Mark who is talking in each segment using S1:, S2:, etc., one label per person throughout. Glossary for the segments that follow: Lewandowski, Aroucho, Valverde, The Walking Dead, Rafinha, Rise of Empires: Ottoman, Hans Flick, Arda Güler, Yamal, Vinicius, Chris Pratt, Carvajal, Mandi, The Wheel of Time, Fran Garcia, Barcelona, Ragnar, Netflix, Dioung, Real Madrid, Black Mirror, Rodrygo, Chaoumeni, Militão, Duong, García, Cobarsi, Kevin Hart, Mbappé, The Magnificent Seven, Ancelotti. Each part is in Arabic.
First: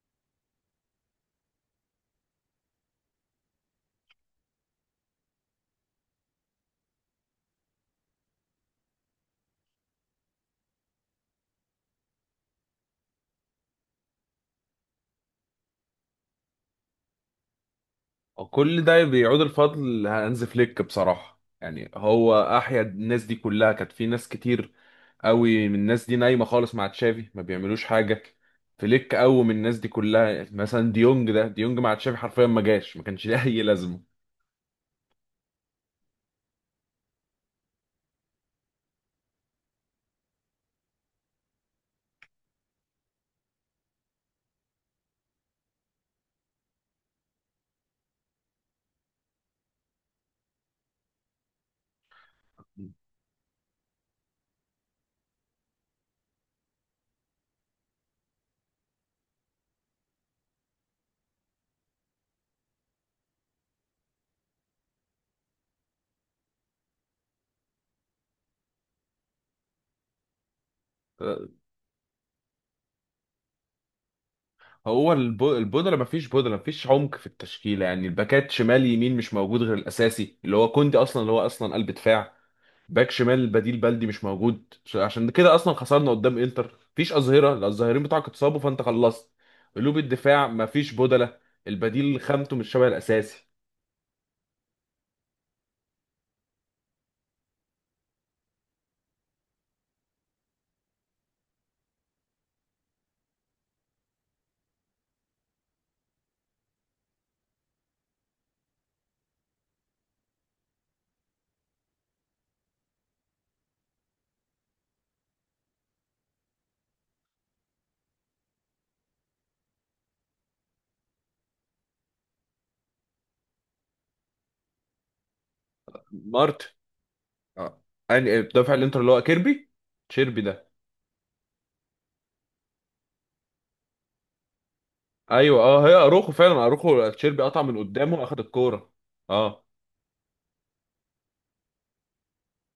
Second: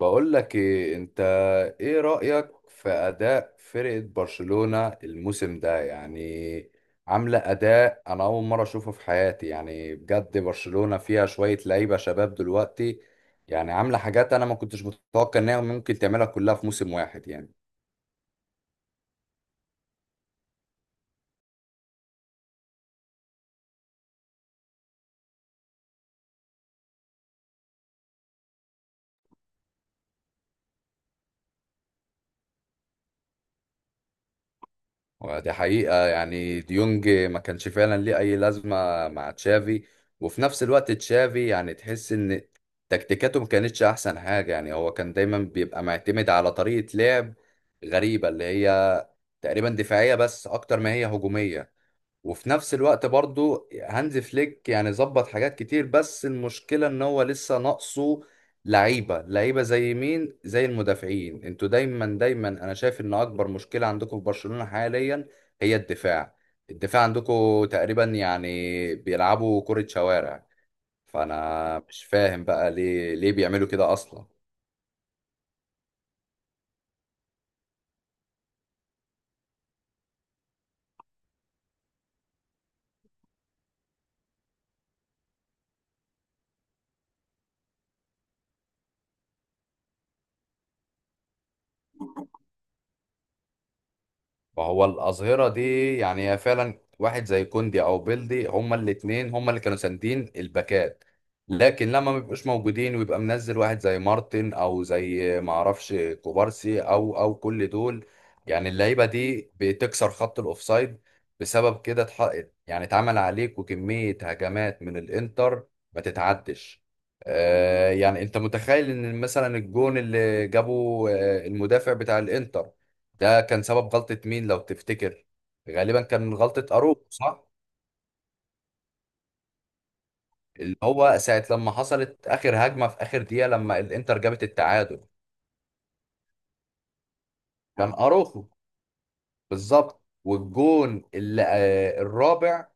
S1: بقول لك ايه انت، ايه رأيك في اداء فرقة برشلونة الموسم ده؟ يعني عاملة اداء انا اول مرة اشوفه في حياتي، يعني بجد برشلونة فيها شوية لعيبة شباب دلوقتي، يعني عاملة حاجات انا ما كنتش متوقع انها ممكن تعملها كلها في موسم واحد. يعني
S2: كل ده بيعود الفضل لهانز فليك، بصراحة يعني هو أحيا الناس دي كلها. كانت في ناس كتير قوي من الناس دي نايمة خالص مع تشافي، ما بيعملوش حاجة. فليك قوي من الناس دي كلها، مثلا ديونج. ده ديونج مع تشافي حرفيا ما جاش ما كانش ليه أي لازمة.
S1: ودي حقيقة، يعني ديونج ما كانش فعلا ليه أي لازمة مع تشافي. وفي نفس الوقت تشافي، يعني تحس إن تكتيكاته ما كانتش أحسن حاجة. يعني هو كان دايما بيبقى معتمد على طريقة لعب غريبة اللي هي تقريبا دفاعية بس أكتر ما هي هجومية. وفي نفس الوقت برضو هانز فليك، يعني ظبط حاجات كتير بس المشكلة ان هو لسه ناقصه لعيبة. لعيبة زي مين؟ زي المدافعين. انتوا دايما دايما، انا شايف ان اكبر مشكلة عندكم في برشلونة حاليا هي الدفاع. الدفاع عندكم تقريبا يعني بيلعبوا كرة شوارع. فانا مش فاهم بقى ليه ليه بيعملوا كده اصلا
S2: هو البودلة، ما فيش بودلة، ما فيش عمق في التشكيلة. يعني الباكات شمال يمين مش موجود غير الأساسي اللي هو كوندي، أصلا اللي هو أصلا قلب دفاع. باك شمال بديل بلدي مش موجود، عشان كده اصلا خسرنا قدام انتر. مفيش اظهره، لا الظاهرين بتاعك اتصابوا فانت خلصت. قلوب الدفاع مفيش بدله، البديل خامته مش شبه الاساسي.
S1: فهو الأظهرة دي يعني هي فعلا واحد زي كوندي أو بيلدي هما الاتنين هما اللي كانوا ساندين الباكات لكن لما ما بيبقوش موجودين ويبقى منزل واحد زي مارتن أو زي معرفش كوبارسي أو أو كل دول، يعني اللعيبة دي بتكسر خط الأوفسايد. بسبب كده يعني اتعمل عليك وكمية هجمات من الإنتر ما تتعدش. آه يعني أنت متخيل إن مثلا الجون اللي جابه المدافع بتاع الإنتر ده كان سبب غلطة مين لو تفتكر؟ غالبا كان من
S2: مارت
S1: غلطة أروخو، صح؟
S2: اه، يعني دافع الانتر اللي هو كيربي تشيربي ده.
S1: اللي هو ساعة لما حصلت آخر هجمة في آخر دقيقة لما الإنتر جابت التعادل،
S2: ايوه، اه، هي اروخو، فعلا اروخو تشيربي قطع من
S1: كان
S2: قدامه اخد
S1: أروخو
S2: الكوره. اه.
S1: بالظبط. والجون اللي الرابع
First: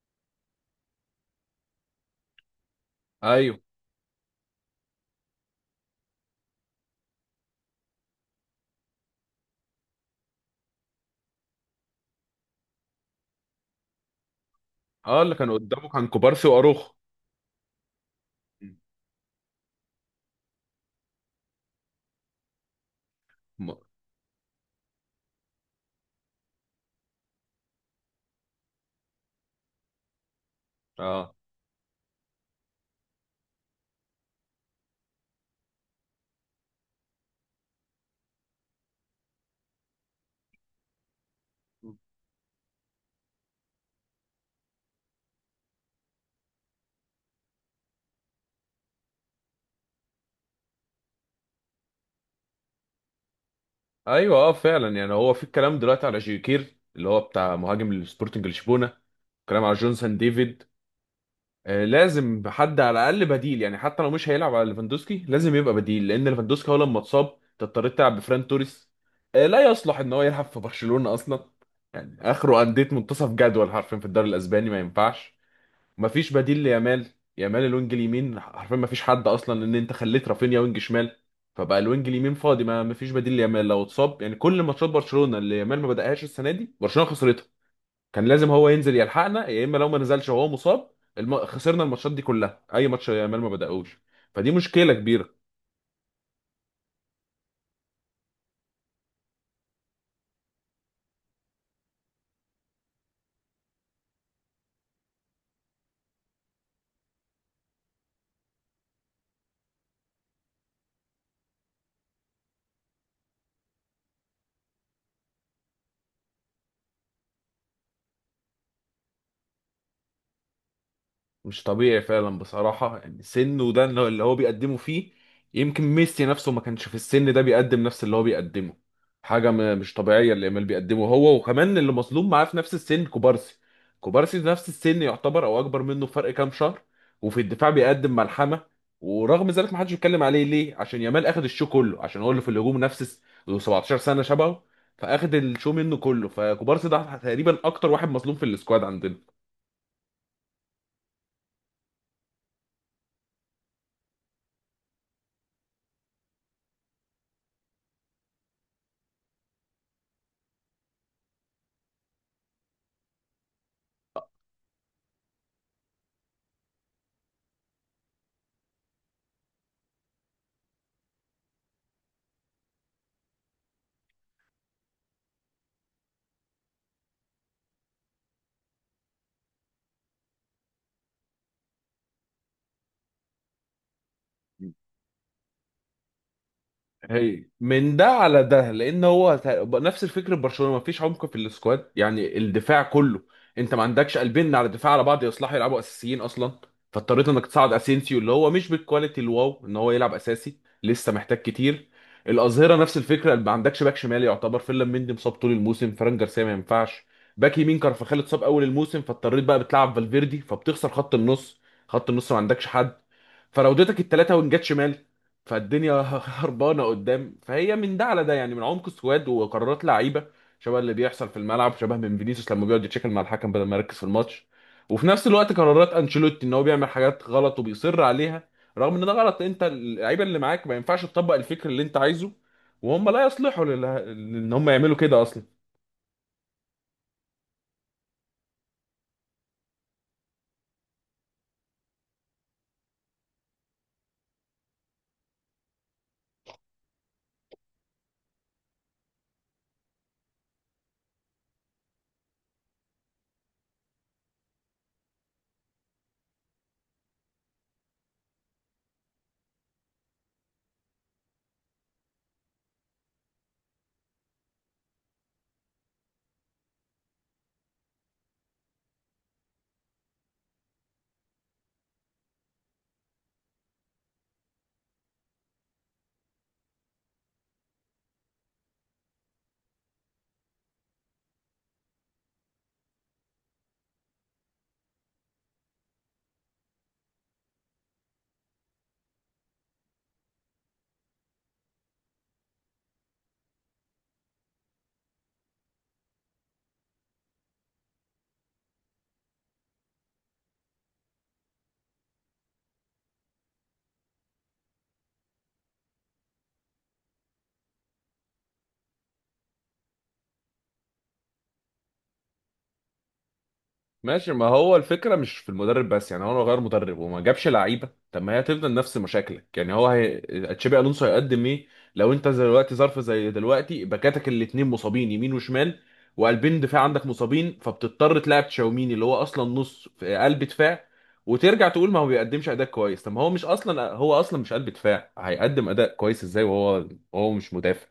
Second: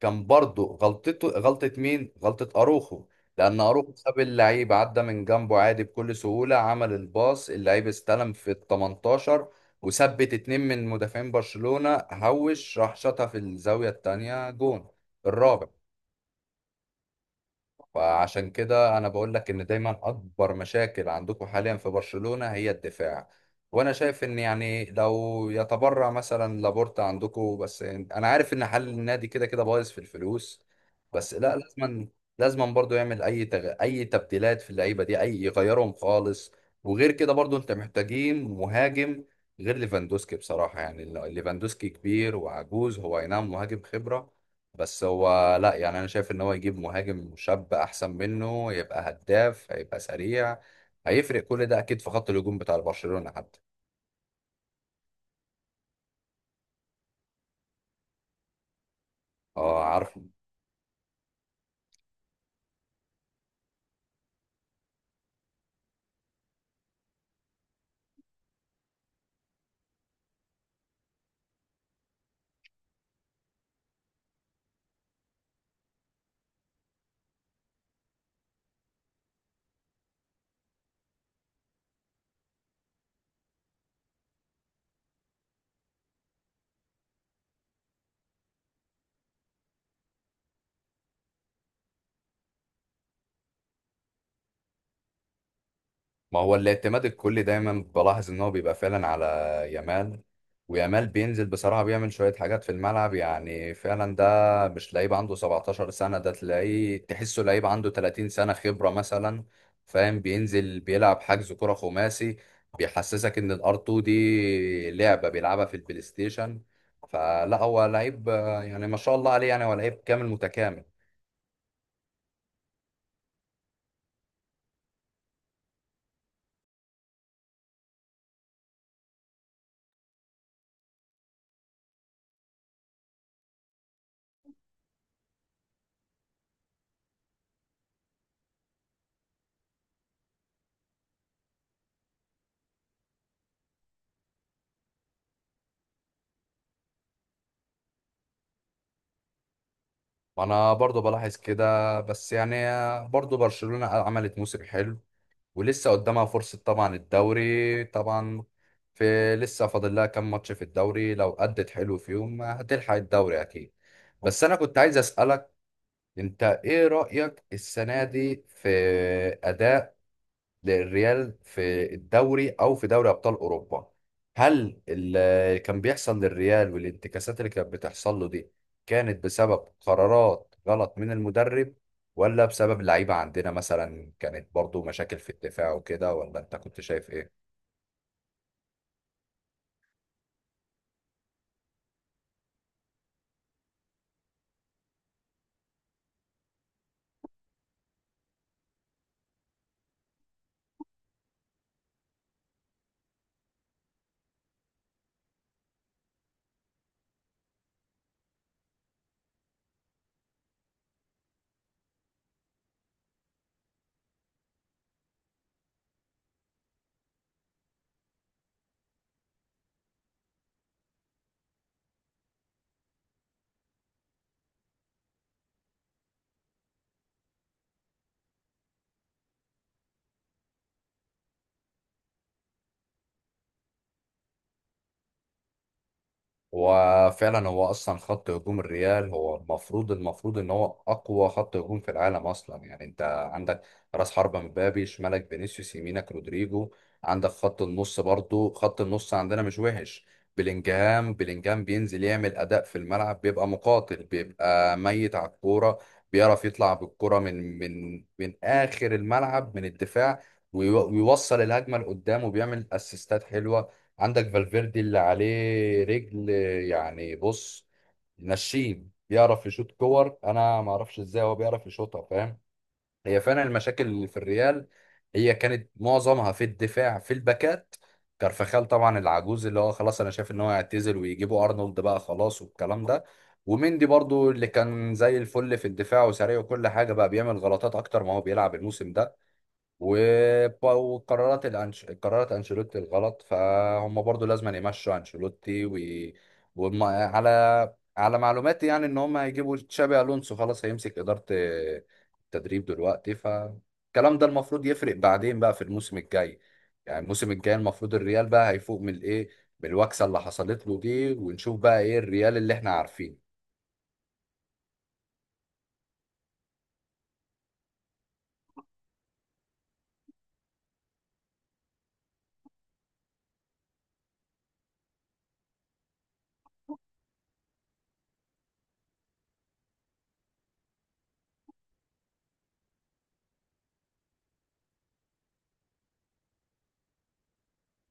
S1: كان برضه غلطته. غلطة مين؟ غلطة أروخو،
S2: ايوه،
S1: لأن أروخو ساب اللعيب عدى من جنبه عادي بكل سهولة، عمل الباص، اللعيب استلم في ال 18 وثبت اتنين من مدافعين برشلونة، هوش راح شاطها في الزاوية التانية، جون
S2: اه، اللي كان
S1: الرابع.
S2: قدامه كان كوبارسي واروخو.
S1: فعشان كده انا بقول لك ان دايما اكبر مشاكل عندكم حاليا في برشلونة هي الدفاع.
S2: م-
S1: وانا شايف ان يعني لو يتبرع مثلا لابورتا عندكم، بس انا عارف ان حل النادي كده كده بايظ في الفلوس،
S2: اه.
S1: بس لا لازما، لازما برضو يعمل اي اي تبديلات في اللعيبة دي، اي يغيرهم خالص. وغير كده برضو انت محتاجين مهاجم غير ليفاندوسكي. بصراحة يعني ليفاندوسكي كبير وعجوز، هو اي نعم مهاجم خبرة بس هو لا، يعني انا شايف ان هو يجيب مهاجم شاب احسن منه، يبقى هداف، هيبقى سريع، هيفرق كل ده اكيد في خط الهجوم بتاع برشلونة حتى.
S2: ايوه، اه فعلا. يعني هو في الكلام دلوقتي على جيوكير اللي هو بتاع مهاجم السبورتنج لشبونه، كلام على
S1: اه
S2: جونسون
S1: عارف.
S2: ديفيد. آه، لازم حد على الاقل بديل، يعني حتى لو مش هيلعب على ليفاندوسكي لازم يبقى بديل لان ليفاندوسكي هو لما اتصاب أنت اضطريت تلعب بفران توريس. آه، لا يصلح ان هو يلعب في برشلونه اصلا، يعني اخره انديه منتصف جدول حرفيا في الدوري الاسباني، ما ينفعش. مفيش بديل ليامال، يامال الوينج اليمين حرفيا مفيش حد اصلا لان انت خليت رافينيا وينج شمال، فبقى الوينج اليمين فاضي، ما مفيش بديل ليامال لو اتصاب. يعني كل ماتشات برشلونة اللي يامال ما بدأهاش السنة دي برشلونة خسرتها. كان لازم هو ينزل يلحقنا يا اما لو ما نزلش وهو مصاب. خسرنا الماتشات دي كلها، اي ماتش يامال ما بدأهوش، فدي مشكلة كبيرة.
S1: ما هو الاعتماد الكلي دايما بلاحظ ان هو بيبقى فعلا على يامال. ويامال بينزل بصراحة بيعمل شوية حاجات في الملعب، يعني فعلا ده مش لعيب عنده 17 سنة، ده تلاقيه تحسه لعيب عنده 30 سنة خبرة مثلا، فاهم؟ بينزل بيلعب حجز كرة خماسي، بيحسسك ان الار 2 دي لعبة بيلعبها في البلاي ستيشن. فلا هو لعيب يعني ما شاء الله عليه، يعني هو لعيب كامل متكامل.
S2: مش طبيعي فعلا بصراحة، يعني سنه ده اللي هو بيقدمه فيه. يمكن ميسي نفسه ما كانش في السن ده بيقدم نفس اللي هو بيقدمه. حاجة مش طبيعية اللي يامال بيقدمه، هو وكمان اللي مظلوم معاه في نفس السن كوبارسي. كوبارسي في نفس السن يعتبر أو أكبر منه بفرق كام شهر، وفي الدفاع بيقدم ملحمة. ورغم ذلك ما حدش بيتكلم عليه، ليه؟ عشان يامال أخد الشو كله، عشان هو اللي في الهجوم نفس له 17 سنة شبهه، فأخد الشو منه كله. فكوبارسي ده تقريبا أكتر واحد مظلوم في السكواد عندنا.
S1: وانا برضو بلاحظ كده، بس يعني برضو برشلونة عملت موسم حلو، ولسه قدامها فرصة طبعا، الدوري طبعا في لسه فاضل لها كام ماتش في الدوري، لو أدت حلو فيهم هتلحق الدوري أكيد. بس أنا كنت عايز أسألك، أنت إيه رأيك السنة دي في أداء للريال في الدوري او في دوري ابطال اوروبا؟ هل اللي كان بيحصل للريال والانتكاسات اللي كانت بتحصل له دي كانت بسبب قرارات غلط من المدرب؟ ولا بسبب اللعيبة عندنا مثلا كانت برضو مشاكل في الدفاع وكده؟ ولا انت كنت شايف ايه؟
S2: هي من ده على ده، لان هو نفس الفكر ببرشلونه، مفيش عمق في السكواد. يعني الدفاع كله انت ما عندكش قلبين على الدفاع على بعض يصلحوا يلعبوا اساسيين اصلا، فاضطريت انك تصعد اسينسيو اللي هو مش بالكواليتي الواو ان هو يلعب اساسي، لسه محتاج كتير. الاظهره نفس الفكره، ما عندكش باك شمال يعتبر، فيلم مندي مصاب طول الموسم، فران جارسيا ما ينفعش. باك يمين كارفاخال اتصاب اول الموسم، فاضطريت بقى بتلعب فالفيردي فبتخسر خط النص. خط النص ما عندكش حد، فراودتك الثلاثه وينجات شمال، فالدنيا هربانه قدام. فهي من ده على ده يعني، من عمق السواد وقرارات لعيبه شبه اللي بيحصل في الملعب، شبه من فينيسيوس لما بيقعد يتشكل مع الحكم بدل ما يركز في الماتش. وفي نفس الوقت قرارات انشيلوتي ان هو بيعمل حاجات غلط وبيصر عليها، رغم ان ده غلط. انت اللعيبه اللي معاك ما ينفعش تطبق الفكر اللي انت عايزه، وهم لا يصلحوا ان هم يعملوا كده اصلا.
S1: هو فعلا هو اصلا خط هجوم الريال هو المفروض ان هو اقوى خط هجوم في العالم اصلا. يعني انت عندك راس حربة مبابي، شمالك فينيسيوس، يمينك رودريجو. عندك خط النص برضو، خط النص عندنا مش وحش. بلينجهام بينزل يعمل اداء في الملعب، بيبقى مقاتل، بيبقى ميت على الكوره، بيعرف يطلع بالكوره من من اخر الملعب من الدفاع، ويوصل الهجمه لقدام وبيعمل اسيستات حلوه. عندك فالفيردي اللي عليه رجل، يعني بص، نشيب، بيعرف يشوط كور، انا ما اعرفش ازاي هو بيعرف يشوطها، فاهم؟ هي فعلا المشاكل اللي في الريال هي كانت معظمها في الدفاع في الباكات. كارفخال طبعا العجوز اللي هو خلاص، انا شايف ان هو يعتزل ويجيبوا ارنولد بقى خلاص والكلام ده. وميندي برضو اللي كان زي الفل في الدفاع وسريع وكل حاجه، بقى بيعمل غلطات اكتر ما هو بيلعب الموسم ده. وقرارات قرارات أنشيلوتي الغلط، فهم برضو لازم يمشوا أنشيلوتي. على على معلوماتي يعني إن هم هيجيبوا تشابي ألونسو، خلاص هيمسك إدارة التدريب دلوقتي، فالكلام ده المفروض يفرق بعدين بقى في الموسم الجاي. يعني الموسم الجاي المفروض الريال بقى هيفوق من الإيه، من الوكسة اللي حصلت له دي، ونشوف بقى إيه الريال اللي إحنا عارفينه.
S2: ماشي، ما هو الفكرة مش في المدرب بس، يعني هو لو غير مدرب وما جابش لعيبة طب ما هي هتفضل نفس مشاكلك. يعني هو تشابي ألونسو هيقدم ايه لو انت زي دلوقتي ظرف زي دلوقتي باكاتك الاتنين مصابين يمين وشمال، وقلبين دفاع عندك مصابين، فبتضطر تلعب تشاوميني اللي هو اصلا نص في قلب دفاع، وترجع تقول ما هو بيقدمش اداء كويس. طب ما هو مش اصلا، هو اصلا مش قلب دفاع، هيقدم اداء كويس ازاي وهو هو مش مدافع؟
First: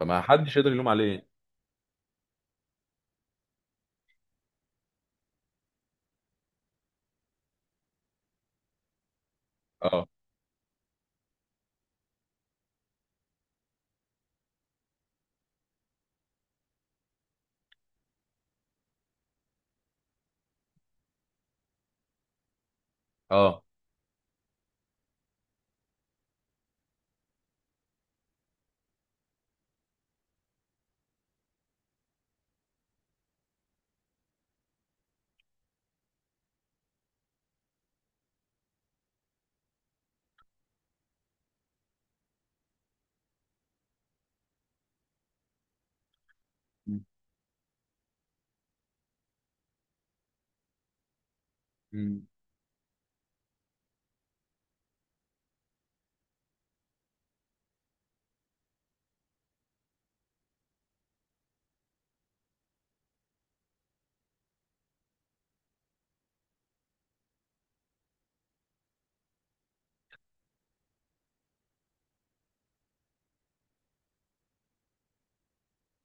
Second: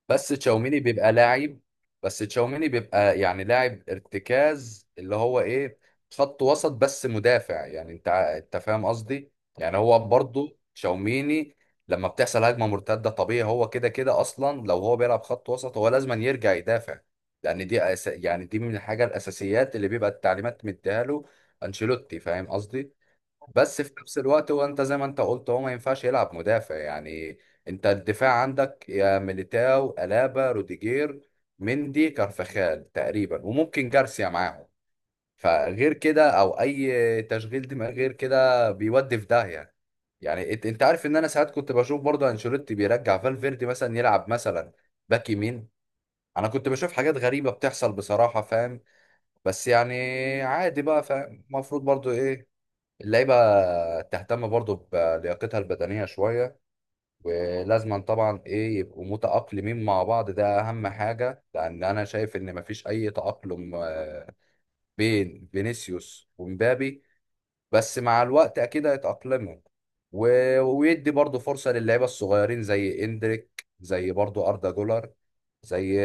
S2: فما
S1: بس
S2: حدش يقدر
S1: تشاوميني
S2: يلوم
S1: بيبقى
S2: عليه.
S1: لاعب بس تشاوميني بيبقى يعني لاعب ارتكاز اللي هو ايه، خط وسط بس مدافع، يعني انت انت فاهم قصدي. يعني هو
S2: اه.
S1: برضو تشاوميني لما بتحصل هجمة مرتدة طبيعي هو كده كده اصلا، لو هو بيلعب خط وسط هو لازم يرجع يدافع، لان دي يعني دي من الحاجة الاساسيات اللي بيبقى التعليمات مديها له انشيلوتي، فاهم قصدي؟
S2: اه،
S1: بس في نفس الوقت هو، انت زي ما انت قلت، هو ما ينفعش يلعب مدافع يعني. انت الدفاع عندك يا ميليتاو ألابا روديجير، مندي كارفخال تقريبا، وممكن جارسيا معاهم. فغير كده او اي تشغيل دماغ غير كده بيودي في داهيه. يعني انت عارف ان انا ساعات كنت بشوف برضه انشيلوتي بيرجع فالفيردي مثلا يلعب مثلا باك يمين. انا كنت بشوف حاجات غريبه بتحصل بصراحه، فاهم؟ بس يعني عادي بقى، فاهم؟ المفروض برضه ايه، اللعيبة تهتم برضو بلياقتها البدنية شوية، ولازما طبعا ايه، يبقوا متأقلمين مع بعض، ده أهم حاجة. لأن أنا شايف إن مفيش أي تأقلم بين فينيسيوس ومبابي، بس مع الوقت اكيد هيتأقلموا. ويدي برضه فرصة للعيبة الصغيرين زي اندريك، زي برضه أردا جولر، زي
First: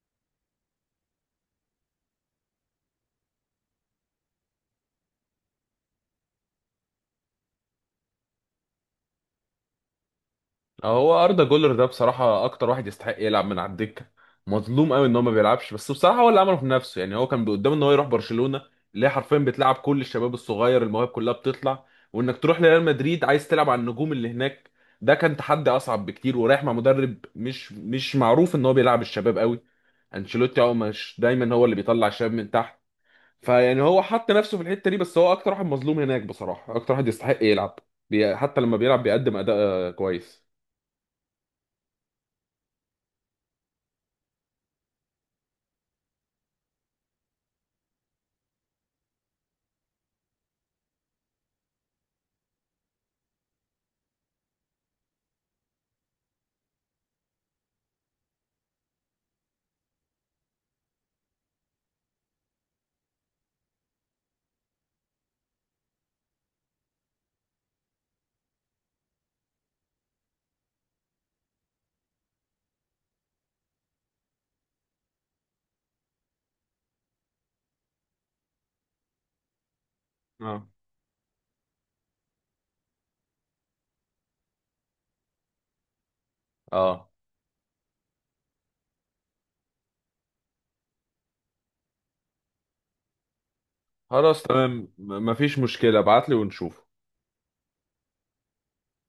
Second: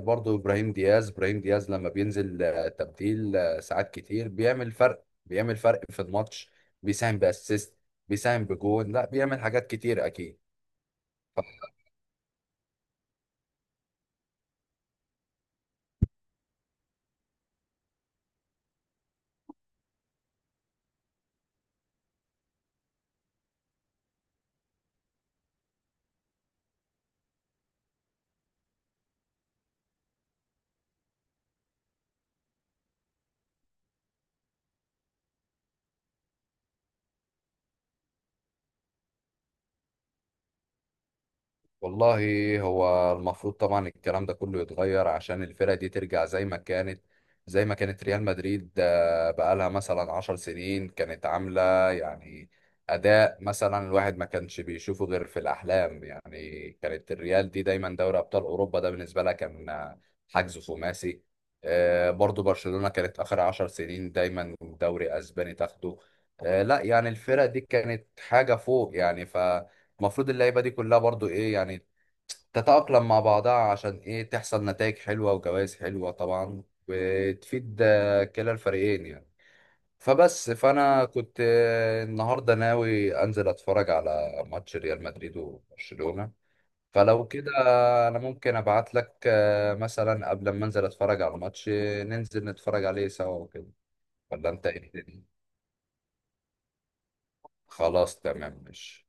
S1: برضه إبراهيم دياز. إبراهيم دياز لما بينزل تبديل ساعات كتير بيعمل فرق، بيعمل فرق في الماتش، بيساهم بأسيست، بيساهم بجون، لا بيعمل حاجات كتير أكيد.
S2: هو اردا جولر ده بصراحه اكتر واحد يستحق يلعب من على الدكه. مظلوم قوي ان هو ما بيلعبش، بس بصراحه هو اللي عمله في نفسه. يعني هو كان قدامه ان هو يروح برشلونه اللي هي حرفيا بتلعب كل الشباب الصغير، المواهب كلها بتطلع، وانك تروح لريال مدريد عايز تلعب على النجوم اللي هناك ده كان تحدي اصعب بكتير، ورايح مع مدرب مش معروف ان هو بيلعب الشباب قوي. انشيلوتي هو مش دايما هو اللي بيطلع الشباب من تحت، فيعني هو حط نفسه في الحته دي. بس هو اكتر واحد مظلوم هناك بصراحه، اكتر واحد يستحق يلعب. حتى لما بيلعب بيقدم اداء كويس.
S1: والله هو المفروض طبعا الكلام ده كله يتغير عشان الفرقة دي ترجع زي ما كانت. زي ما كانت ريال مدريد بقالها مثلا عشر سنين كانت عاملة يعني أداء مثلا الواحد ما كانش بيشوفه غير في الأحلام. يعني كانت الريال دي دايما دوري أبطال أوروبا ده بالنسبة لها كان حجز خماسي. برضو برشلونة كانت آخر عشر سنين دايما دوري أسباني تاخده. لا يعني الفرقة دي كانت حاجة فوق يعني. ف المفروض اللعيبه دي كلها برضو ايه يعني، تتأقلم مع بعضها عشان ايه، تحصل نتائج حلوة وجوائز حلوة طبعا، وتفيد كلا الفريقين يعني. فبس فأنا كنت النهاردة ناوي أنزل أتفرج على ماتش ريال مدريد وبرشلونة،
S2: اه،
S1: فلو كده أنا ممكن أبعت لك مثلا قبل ما أنزل أتفرج على الماتش ننزل نتفرج عليه سوا وكده،
S2: خلاص
S1: ولا أنت إيه
S2: تمام.
S1: الدنيا؟
S2: مفيش مشكلة، ابعتلي ونشوف.
S1: خلاص تمام ماشي.